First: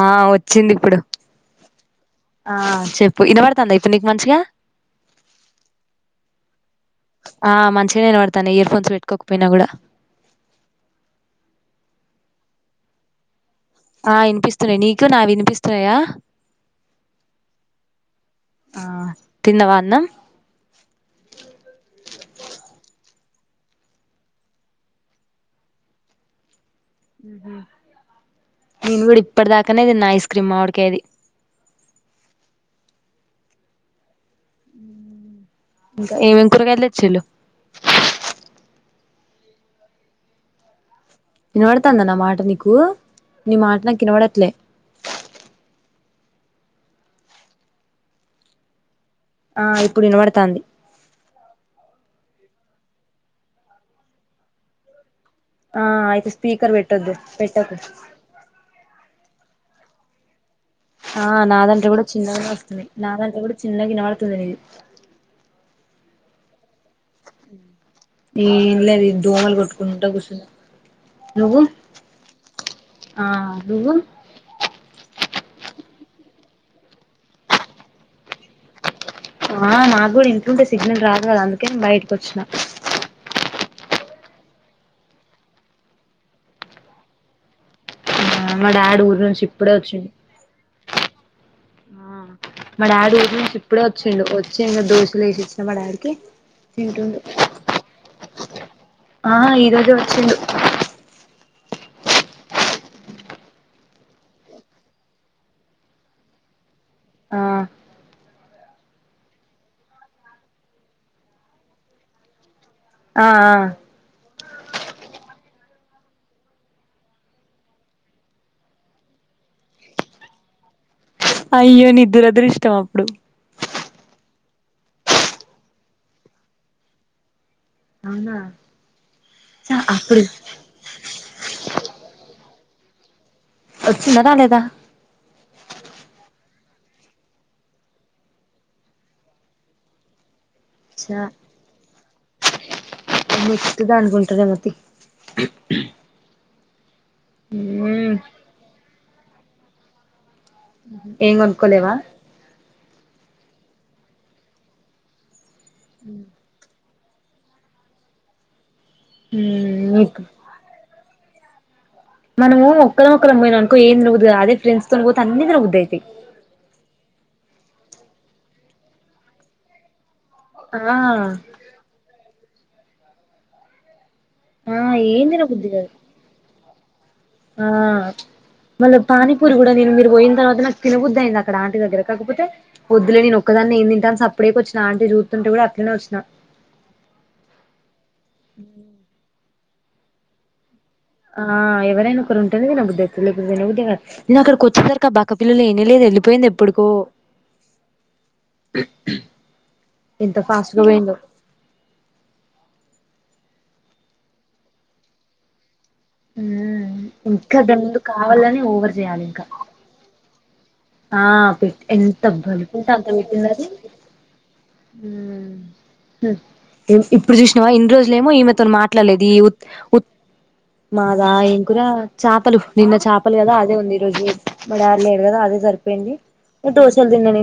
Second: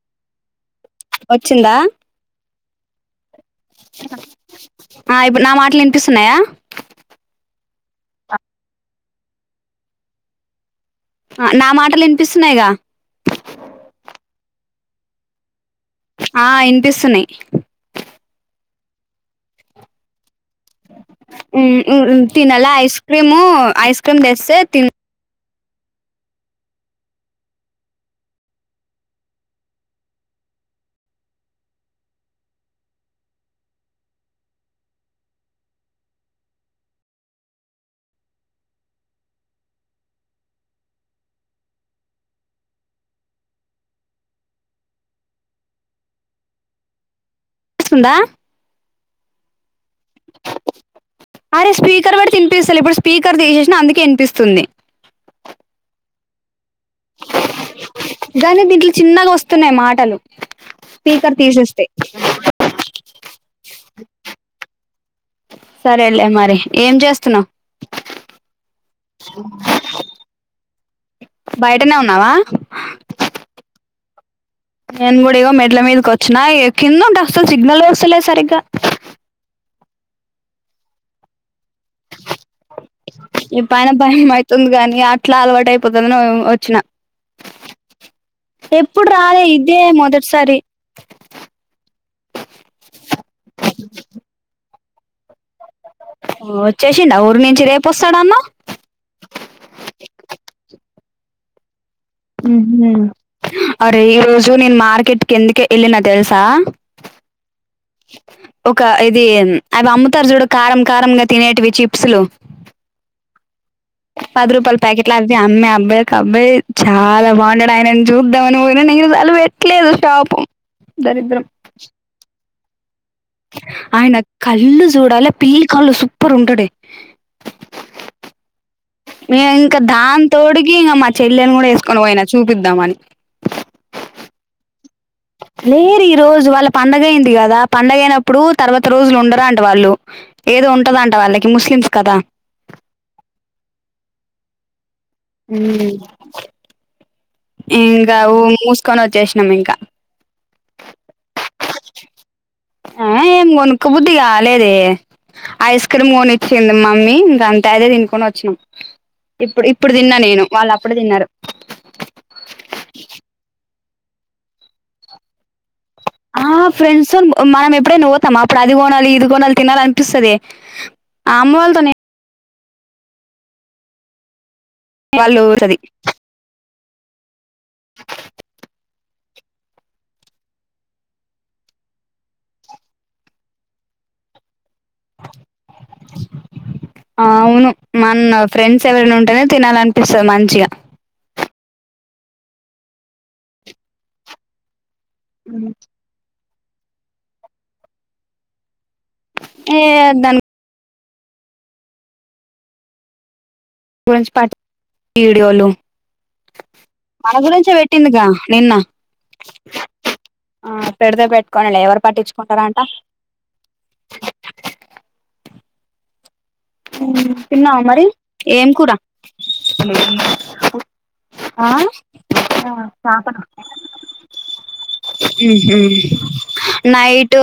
ఆ వచ్చింది ఇప్పుడు వచ్చిందా ఆ చెప్ ప్పుడు ఇనవడుతుందా ఇప్పుడు నీకు మంచిగా ఆ ఇప్పుడు నా మాటలు వినిపిస్తున్నాయా ఆ మంచి నే వినవడుతాన్నయ్ ఇయర్ఫోన్స్ పెట్టుకోకపోయినా కూడా నా మాటలు వినిపిస్తున్నాయిగా వినిపిస్తున్నాయి నీకు నా వినిపి ఆ ఇనిపిస్తున్నాయి ఆ తిన్నవా అన్నాం తినాల ఐస్ క్రీము ఐస్ క్రీమ్ తెస్తే తి మ్మ్ హ్మ్ నేను కూడా ఇప్పటి దాకానేదిన్న ఐస్ క్రీమ్ మావిడి కాయది. మ్మ్ ఇంకా ఏమేం కూరగాయలు తెచ్చిల్లు వినబడుతందా నా మాట నీకు నీ మాట నాకు వినబడట్లే పిస్తుందా ఆ ఇప్ ప్పుడు వినవడుతాంది తరువాడ్తి ఇన్పిస్తలే ఇప్పుడు స్పీకర్ తీసేస్నా అందుకే ఇన్పిస్తుంది ఆ అయితే స్పీకర్ వెట్ టద్దు పెట్టకు చిన్నగొస్తున్నయ్ మాటలు ఆ స్పీకర్ నా తీసేస్తే దాంట్లో గుడా చిన్నగనే వస్తున్నాయ్ నాదాంట్లో గుడా చిన్నగినబడుతుంది ఇది సరే లే మరి ఏం చేస్తున్నావు ఏం లేదు ఈ దోమల్ గొట్టుకుంటా కూచున్నా నువ్వు బయటనే ఉన్నావా ఆ నువ్వు నేన్ గుడా ఇగో మెడ్ల మీదకొచ్చినా ఏ కిందుంటే అసల్ సిగ్నలే వస్తలే సరిగ్గా ఆ నాగ్గూడ ఇంట్లుంటే సిగ్నల్ రాదు గదా అందుకే నేన్ బయటికొచ్చినా ఈ పైన భయం అయితుంది గాని అట్లా అలవాటై పోతదనీ వచ్చినా ఆ మా డాడీ ఎప్పుడ్ ఊరి నుంచి రాలే ఇప్పుడే ఇదే వచ్చిండు మొదట్ సరీ మ డ్యాడ్ ఊర్నుంచి ఇప్పుడే వచ్చిండు వచ్ ఇంగ దోష లేసిచ్చి మ డ్యాడ్ కీ వచ్చేసిండా తింటుండు ఊరి నుంచి రేపు వస్తాడన్నావ్ అహ ఈ రోజే వచ్చిండు ఉహూ అరే ఈ రోజు నేను మార్కెట్ ఎందుకు కె ఎళ్లినా తెల్సా ఆ ఒక ఇది అవ్ అమ్ముతార్ జుడూ కారం కారంగా తినేటివీ చిప్సులు ఆ ఆ పద్ రూపాల్ ప్యాకెట్లాద్ది అ అమ్మాయి అబ్బాయి ఒక అబ్బాయి చాలా బాగుండాడు ఆయనను జూద్దామని పోయినా నేను చలు పెట్లేదు పాప అయ్యో నీ దురదృష్టమా ఆయనక్ కల్లు జూడా లే పిల్లి కల్లు సుప్పర్ ఉంటడే అవునా మేం ఇంక చ అప్పుడు దాన్తోడికీ ఇంగ మా చెల్లెని గూడా యేస్కొని పోయినా చూప్ పైద్దామనీ వచ్చున్నరా లేదా లేరు ఈ రోజు వాళ్ళ పండగైంది గదా పండగైనప్పుడూ తర్వాత రోజులు ఉండరంట వాళ్ళు ఏదో ఉంటదంట చ వాళ్ళకి ముస్లిమ్స్ కదా నెక్స్ట్ దానికి ఉంటదేమో తీ ఉమ్ మ్మ్ ఈన్గా ఊ మూస్కొనొచ్చే నమ్మింకా ఏంగ్గొనుక్కో లేవా ఆ ఏం గొనుక్కో బుద్ధి కాలేదే ఐస్ క్రీమ్ గొనిచ్చింది మా మమ్మీ ఇంకా అంతా అయిదే తినుకని వచ్చినాం ఇప్పుడు ఇప్పుడు మ్మ్ తిన్నా నేను వాళ్ళు అప్పుడు తిన్నారు మనము ఒక్కరొక్కరం పోయి అనుకోం తినబుధి కాదే ఫ్రెండ్స్ తో పోతే అని తినబు పేది ఫ్రెండ్స్తో మనం ఎప్పుడైనావ్తాం అప్పుడు అది కొనాల ఇది కొనాలి తినాల అనిపిస్తుంద ఆ ఆ ఏం వాళ్ళు తినబుద్ది సది కాదు ఆ మల పానీపూరి కూడా నే మీరు పోయిన తర్వాత నాకు తినద్దు అంది అక్క ఆంటి దగ్గర కాకపోతే వద్దులే నే ఒదాన్ని ఏ తంట అప్పుడేచ్చ ఆ అవును మన ఫ్రెండ్స్ ఎవరైనా ఉంటేనే తినాలి అనిపిస్తారు మంచీగా ఆ ఎవరైనా ఒకరు ఉంటుంది నేను బుద్దద్ద నేను అక్కడికి వచ్చతార కా బక్క పల్లలు ఏని లేదు వెళలిపోయింది ప్పుడుకో ఏ ఎంత దాని ఫాస్ట్గాపెయిందో గురించి పట్ ఇడియోలు హ్మ్ ఇంకా దందు పెట్టిందిగా కావల్లనే నిన్న ఓవర్ చేయాలి ఇంకా ఆ పెడితే ఆ పెట్టుకోనిలే పెట్టి ఎవరు ఎంత పట్టించుకుంటారంట బలుపుంటే అంత పెట్టిందది హ్మ్ ఇప్పుడు చూసినావా తిన్నావా ఇన్ని మరి రోజులే ఏమో ఈమెతో ఏం కూర మాట్లాడలేదు ఉత్ మాదా ఏం ఆ కూర చాపలు నిన్న చాప. చాపలు కదా అదే ఉంది ఈ రోజు మ డాడీ లేడు కదా అదే సరి నైటూ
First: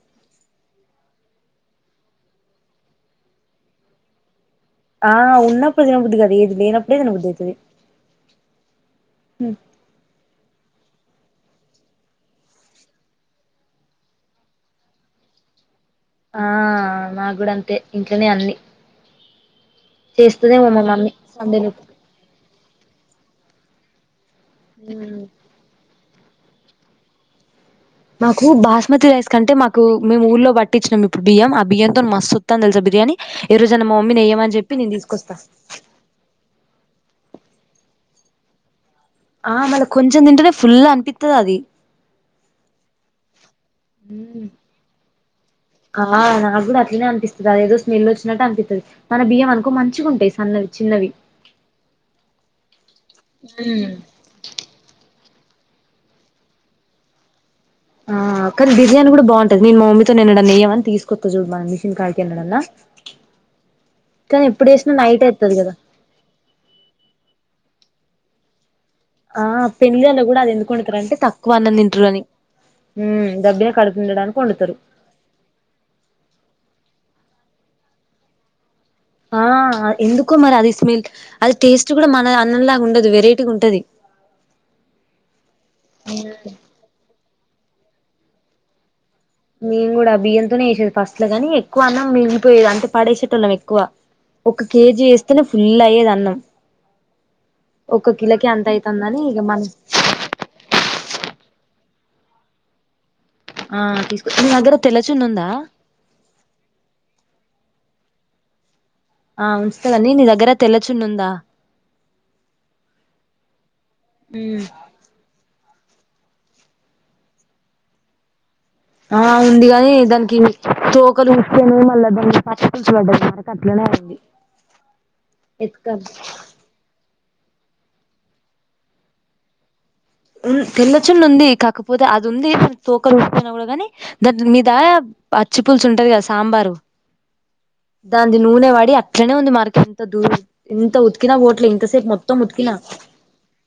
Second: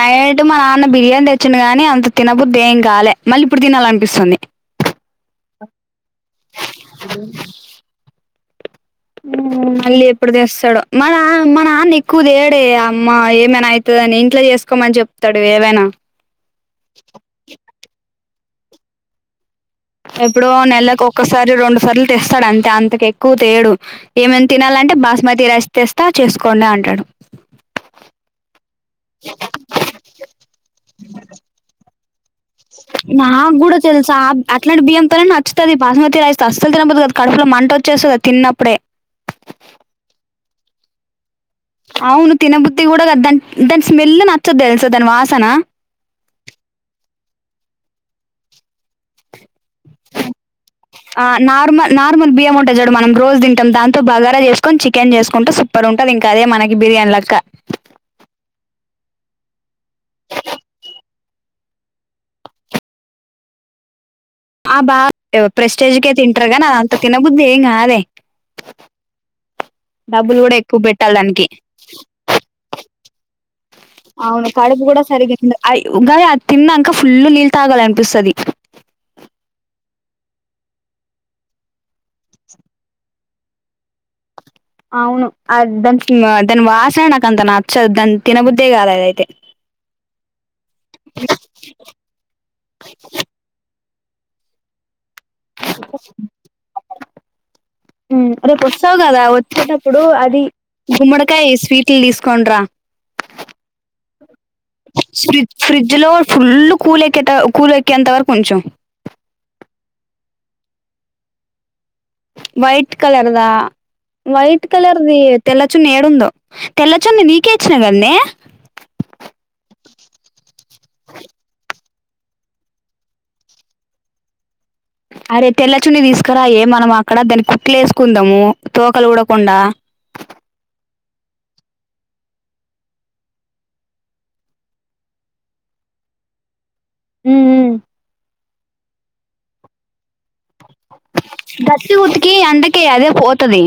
నైట్ మా నాన్న బిరియానీ తె చున్ను గాని అంత తినుబుద్దేం కాలే మళ్ళీ ఇప్పుడు తినాల అనిపిస్తుంది ఆ ఉన్నప్పుడు తినబుద్ది గా అది ఇది లేనప్పుడే తినబుద్దయితది. హ్మ్ మళ్ళీ ఎప్పుడు దేస్తాడో మన మా నాన్న ఎక్కువ తేడే అమ్మ ఏమైనా అయితదని ఇంట్లో చేసుకోమని చెప్తాడు ఏదైనా ఆ నాగ్గుడా అంతే ఇంట్లోనే అన్ని ఎప్పుడో చేస్తదేమో మా నెలలకు మమ్మీ ఒక్కసారి సండే రెండు లోపు సార్లు తెస్తాడు అంతే అంతకు ఎక్కువ తేడు అ ఏమేమి తినాలంటే బాస్మతి రైస్ తెస్తా చేసుకోండి అంటాడు మాకు బాస్మతి రైస్ కంటే మాకు మేము ఊళ్ళో బట్టిచ్చినాం ఇప్పుడు బియ్యం ఆ బియ్యంతోని మ నాగ్గుడా తెలుసా వేయమని చెప్పి అట్లాంటి నేను బియ్యంతోనే తీసుకొస్తా నచ్చుతది బాస్మతి రైస్ తో అస్సలు తినబుద్ధి కాదు కడుపులో మంట వచ్చేస్తది తిన్నప్పుడే ఆ మళ్ళ కొంచెం తింటేనే ఫుల్ అనిపిత్తది అది అవును తినబుద్ది కూడా దాన్ దాని స్మెల్ ఉమ్ నచ్చదు దెల్సా దాని వాసన ద దేదో స్మెల్ వచ్చినట్టు అనిపిత్తది మన బియ్యం అనుకో మంచిగుంటాయి సన్నవి చిన్నవి ఆ నార్మల్ నార్మల్ బియ్యం ఉంటయ్ చూడు మనం రోజు తింటాం దాంతో బగారా చేసుకొని చికెన్ చేసుకుంటే సు పర్ ఉంటది ఇంకా అదే మనకి బిర్యానీ లక్క ఆ కానీ బిర్యానీ గూడా బాంటది నేను మా మమ్మీతోని ఎనడన ఏయమని తీసుకొస్తా చూడు మ మిషన్ కాడికి ఎన్నడన్నా కానీ ఎప్పుడు ఆ చేసినా బా నైట్ అయితది కదా ప్రెస్టేజ్కె తింట్రగని అది అంత తినబుద్దేం ఏం గాదే ఆ పెళ్ళిళ్ళలో డబ్బులు అది కూడా ఎందుకు ఎక్కువ వండుతారంటే పెట్టాలి దానికి తక్కువ అన్నం తింటరు అని ఉమ్ దబ్బిన కడుపు నిండడానికి అవును వండుతరు కడుపు కూడా సరి తిన్ గదే తిన్నాక ఫుల్ ని తాగాలనిపిస్తది ఆ ఎందుకో మరి అది స్మెల్ అది టేస్ట్ కూడా మన అన్నంలాగా ఉండదు వెరేటీగ ఉంటది అవును అ దాన్ వాసనేనాకంత న చ దాని తినబుద్దే కాలేదు. అయితే మేము కూడా బియ్యంతోనే ఏసేది ఫస్ట్ లో గాని ఎక్కువ అన్నం మిగిలిపోయేది. అంటే పడేసేటోల్లం ఎక్కువ. ఒక కేజి ఎస్ ఒక కిలోకి ఊమ్ఊ రేపు అంత వస్తావు అయితుందని కదా ఇక మనం వచ్చేటప్పుడు అది గుమ్మడికాయ స్వీట్ కిల్ తీస్కోండ్రా ఆ తీసు ఫ్రిడ్జ్ ఫ్రిడ్జ్ లో ఫుల్ కూల ఎక కూల్ ఎక్కేంతవరకు ఉంచం ఆ ఉంచుత గని నీ దగ్గర తెల్లచున్నుందా. వైట్ కలర్ దా వైట్ కలర్ది తెల చున్ని ఏడుందో తెల్లచున్న నీకేచ్చిన కన్నే ఆ ఉంది గాని దానికి తోకలు ఊస్పోనే మళ్ల వ దాన్ని పచ్చిపంచబడ్డది. మరక పడ్డది అట్లనే ఉంది. అరే తెల్లచున్నీ తీసుకురా ఏ మనమా అక్కడ దాన్ని కుట్లు వేసుకుందాము. తోకలు ఊడకుండా ఉం తెల్లచున్ను ఉంది కాకపోతే అది ఉంది. తోకలు ఉస్ పోయిన కూడా కాని దా మీ దా అచ్చి పులుసు ఉంటది కదా సాంబారు ఊ ఊమ్ ఇది నూనె వడి అట్లనే ఉంది మార్క ఎంత దూ ఇంత ఉతికినా పోట్లే దతి ఇంతసేపు ఉతికి మొత్తం ఉతికినా అందుకే అదే పోతది.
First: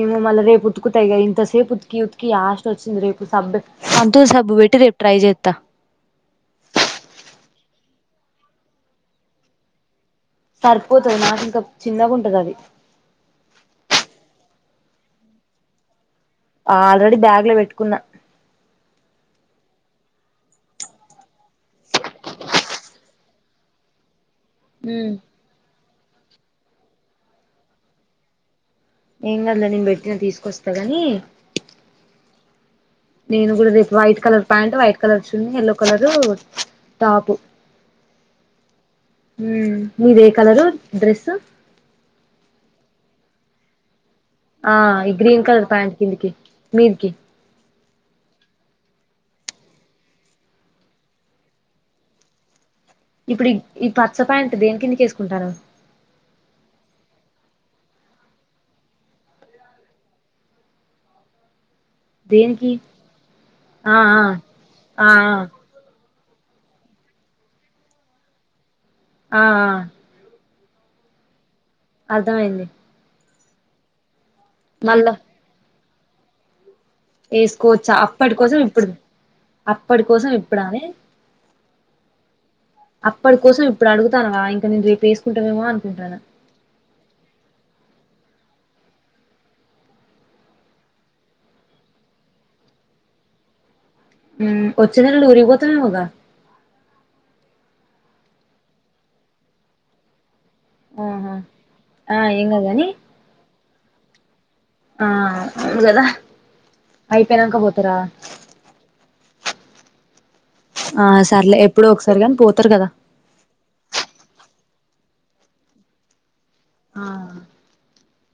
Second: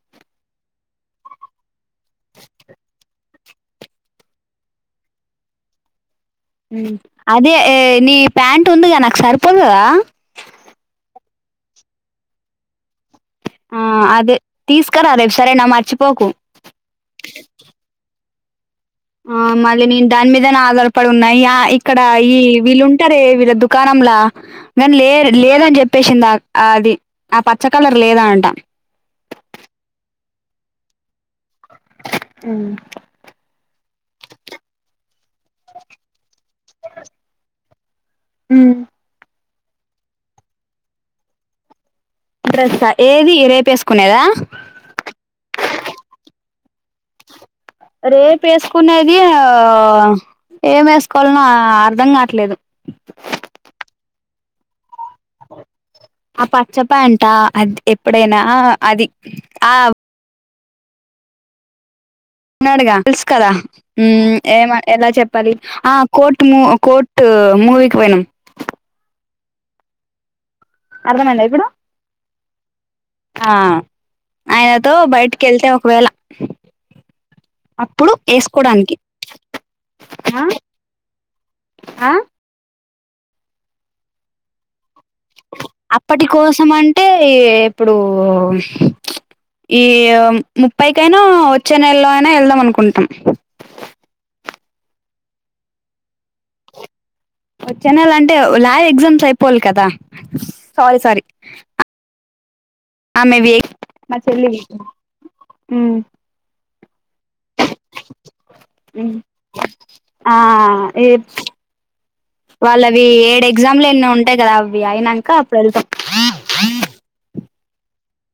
ఏమో మళ్ల రేపు ఉతుకుతా ఇగ ఇంత సేపు ఉత్ త్కి ఉతకీ యాస్ట్ వచ్చింది రేపు. సబ్బు సంతూర్ సబ్బు పెట్టి రేపు ట్రై చెత్త అదే నీ ప్యాంట్ ఉందిగా నాకు సరిపోదు కదా. సరిపోతుంది నాకు ఇంకా చిన్నగా ఉంటది అది. ఆ అదే తీసుకురా రేపు సరేనా మర్చిపోకు. ఆల్రెడీ బ్యాగ్ లో పెట్టుకున్నా. ఆ మళ్ళీ నేను దాని మీదనా ఆధారపడి ఉన్నాయిగ. ఇక్కడ ఈ వీళ్ళుంటారే వీళ్ళ దుకాణంలా నని లే ఉమ్ లేదని చెప్ప చెప్పేసిందా అది ఆ పచ్చ కలర్ లేదా అంటా ఏం కాదిలే నేను పెట్టినా తీసుకొస్తా ని అ నేను కూడా రేపు white colour pant, white colour చున్ని యల్లో కలరు టాపు ఊ హ మీదే కలరు డ్రెస్ డ్రస్ ఏది రేపేసుకునేదా. ఆ ఈ గ్రీన్ కలర్ ప్యాంట్ కిందికి మీదికి రేపు వేసుకునేది ఏం వేసుకోవాలన అర్ధం కావట్లేదు ప్యాంట దని కిందికి ఎస్కుంటారు పచ్చ ప్యాంట్ ఆ అది ఎప్పుడైనా అది ఆ దేనికి డుగా తెలుసు కదా ఆ ఆ ఏమ ఎలా ఆ చెప్పాలి ఆ కోట్ మూ కోట్టు మూవికి పోనినం ఆ ఆ అర్థమైంద ఇప్పుడు అర్థమయింది ఆ అయనతో బయటకెళ్తే ఒకవేళ వేసుకోవచ్చా అప్పుడు అప్పటి కోసం ఇప్పుడు వేసుకోవడానికి అప్పటి కోసం ఆ ఇప్పుడ అని ఆ అప్పటి కోసం ఇప్పుడు అడుగుతానువా ఇంకా నేను రేపే అప్పటి కోసం అంటే ఇప్పుడు ఈ ముప్పైకైనా వచ్చే నెలలో అయినా వెళ్దాం అనుకుంటాం వచ్చి నెలలో ఊరికి పోతనవ్ గా వచ్చనెల అంటే ల్యాబ్ ఎగ్జామ్స్ అయిపోవాలి కదా సారీ సారీ ఆహా ఆ ఏం కాదు కానీ ఆమెవి మ చెల్లి ఆ అవు కదా అయిపోయినంక పోతారా ఆ ఆ సర్లే ఎప్పుడో ఒకసారి గాని పోతారు వాళ్ళ కదా అవి ఏడు ఎగ్జామ్లు ఎన్ని ఉంటాయి కదా అవి అయినాక అప్పుడు వెళ్తా ఆ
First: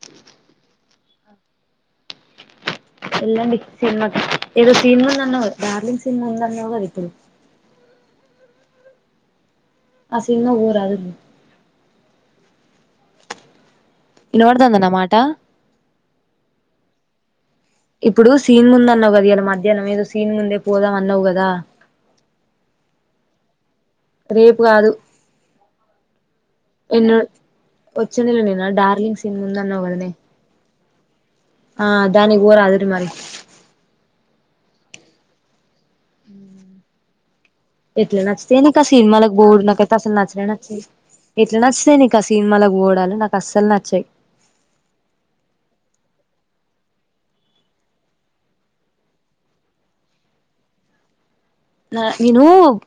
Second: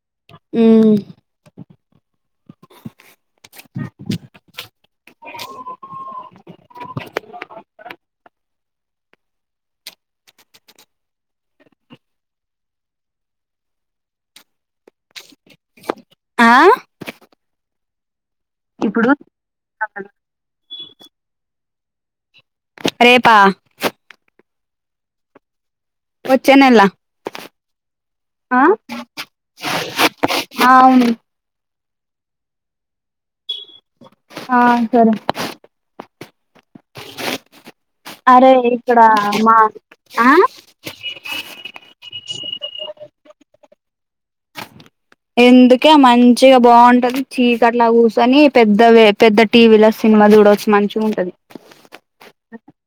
అ ఎల్లండి సినిమా కి ఏదో సినిమందన్న డార్లింగ్ సినిమా ఉందన్న కదా ఇప్పుడు ఆ సినిమాకి పోరాదు వినపడుతుందా నా మాట ఆ ఇప్పుడు సీన్ ముంద ఇప్పుడు అన్నావు కదా ఇలా మధ్యాహ్నం ఏదో సీన్ ముందే పోదాం అన్నావు కదా రేపా రేపు కాదు వచ్చే నెల అ ఎన్నో వచ్చే నెల నేనా డార్లింగ్ సీన్ ముందు అన్నావు కదనే ఆ దానికి ఓరాదురు మరి ఆ సరే ఉమ్ ఎట్ల అరే నచ్చితయ్ నీక ఇక్కడ సినిమాలకు మా బోవుడు నాకైతే అసలు ఆ నచ్చనే నచ్చదే ఎట్లనచ్చితాయ్ నీకా సినిమాలకి పోవుడాలు నాకు అస్సల్ న. ఛె ఎందుకే మంచిగ బాంటది చీకట్ల గూసోని పెద్దవి పెద్ద టీవీలో సినిమా సూడొచ్చు మంచిగుంటది. నా నేను మ్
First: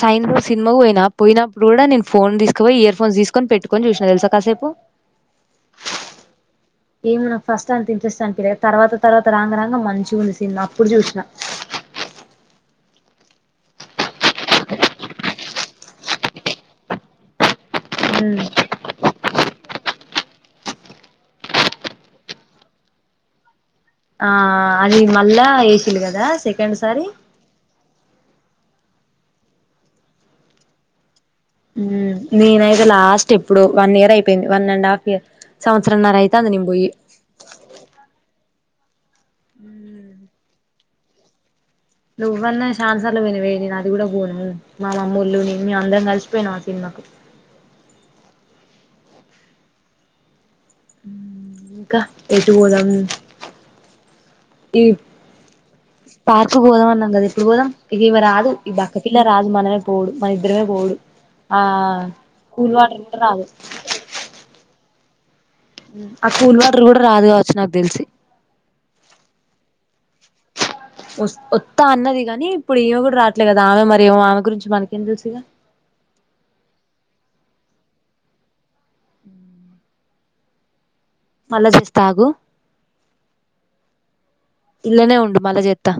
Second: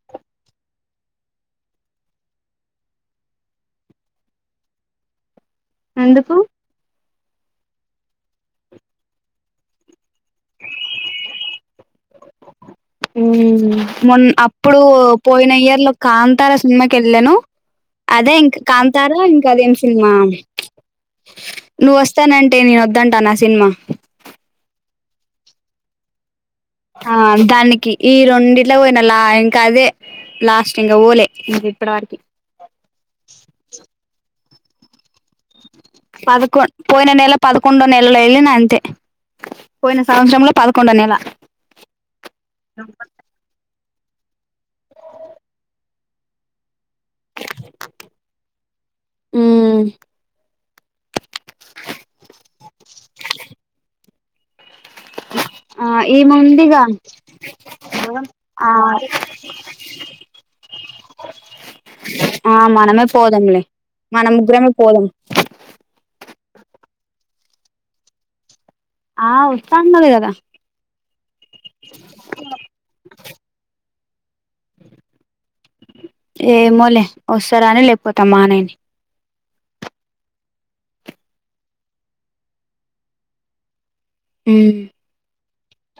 సైన్బో సినిమక్ బోయ్న. నా పోయినప్పుడు గూడా నేను ఫోన్ దీస్కబొయ్ ఇయర్ ఫోన్స్ దీస్కొని పెట్టుకొన్ జూష్న తెల్సా కాసేపు. అందుకు ఏమ్ నాక్ ఫస్టంత ఇంట్రెస్ట్ అనిపీలేదు తర్వాత తర్వాత రాంగ రాంగ మంచిగుంది సీను అప్పుడు జూష్న. ఉమ్ మొన్ అప్పుడు పోయిన ఇయర్ లో కాంతార సినిమాకెళ్ళాను. అదే ఇంక కాంతారా ఇం కదేం సిన్మా నువ్వొస్తానంటే నేనొద్దంటానా సిన్మా. ఆ అది మళ్ళా యేషిల్ కదా సె. ఆ దాన్ కి ఈ రొండి ఇట్ల బోయినొల్లా ఇంక అదే లాస్ట్ ఇంగ ఓలే ఉమ్ నేనైతే లాస్ట్ ఎప్పుడు వన్ ఇయరై. పెయ్ంది వన్ అండ్ హాఫ్ ఇయర్ సంవత్సరంన్నర అయితాంది పదకొ నేను పోయి పోయిన నెల పదకొండో నెలలో ఎళ్ళిన అంతే పోయిన సంవత్సరంలో పద్ కుండ నెల నువ్వన్న శాన్సార్లు పొయ్నవే నేనద్. అది గూడా బోను మామమ్మోళ్ళు నిన్నే అందరం కలిసిపొయ్ నామ్ సినిమాకు. ఉమ్ ఉమ్ ఇంకా ఎటు బోదాం. ఇ ఆ పార్కు ఈముందిగా పోదామన్నం గద ఎప్పుడు పోదాం ఇది ఇవ రాదు ఆ ఈ బక్కకిల్ల రాదు మనమే పోవుడు మన ఇద్దరమే పోవుడు ఆ ఆ కూల్ వాటర్ కూడ రాదు. పోదం ఉమ్ ఆ కూల్ వాట్ర్ గూడ రాదు గావచ్చు నాక్ దెల్సి. ఆ వస్తా అన్నది కదా వైస్ వొత్తా అన్నది గానీ ఇప్పుడు ఈమె గూడ రాట్లేదు కదా ఆమె మ. గురించి మనకేం దెల్సిగ వొస్తేరాని లేకపోతే మానెయ్ని ఉమ్ మళ్లొసెస్ తాగు ఇల్లనే ఉండు మళ్ళ జేత్తా.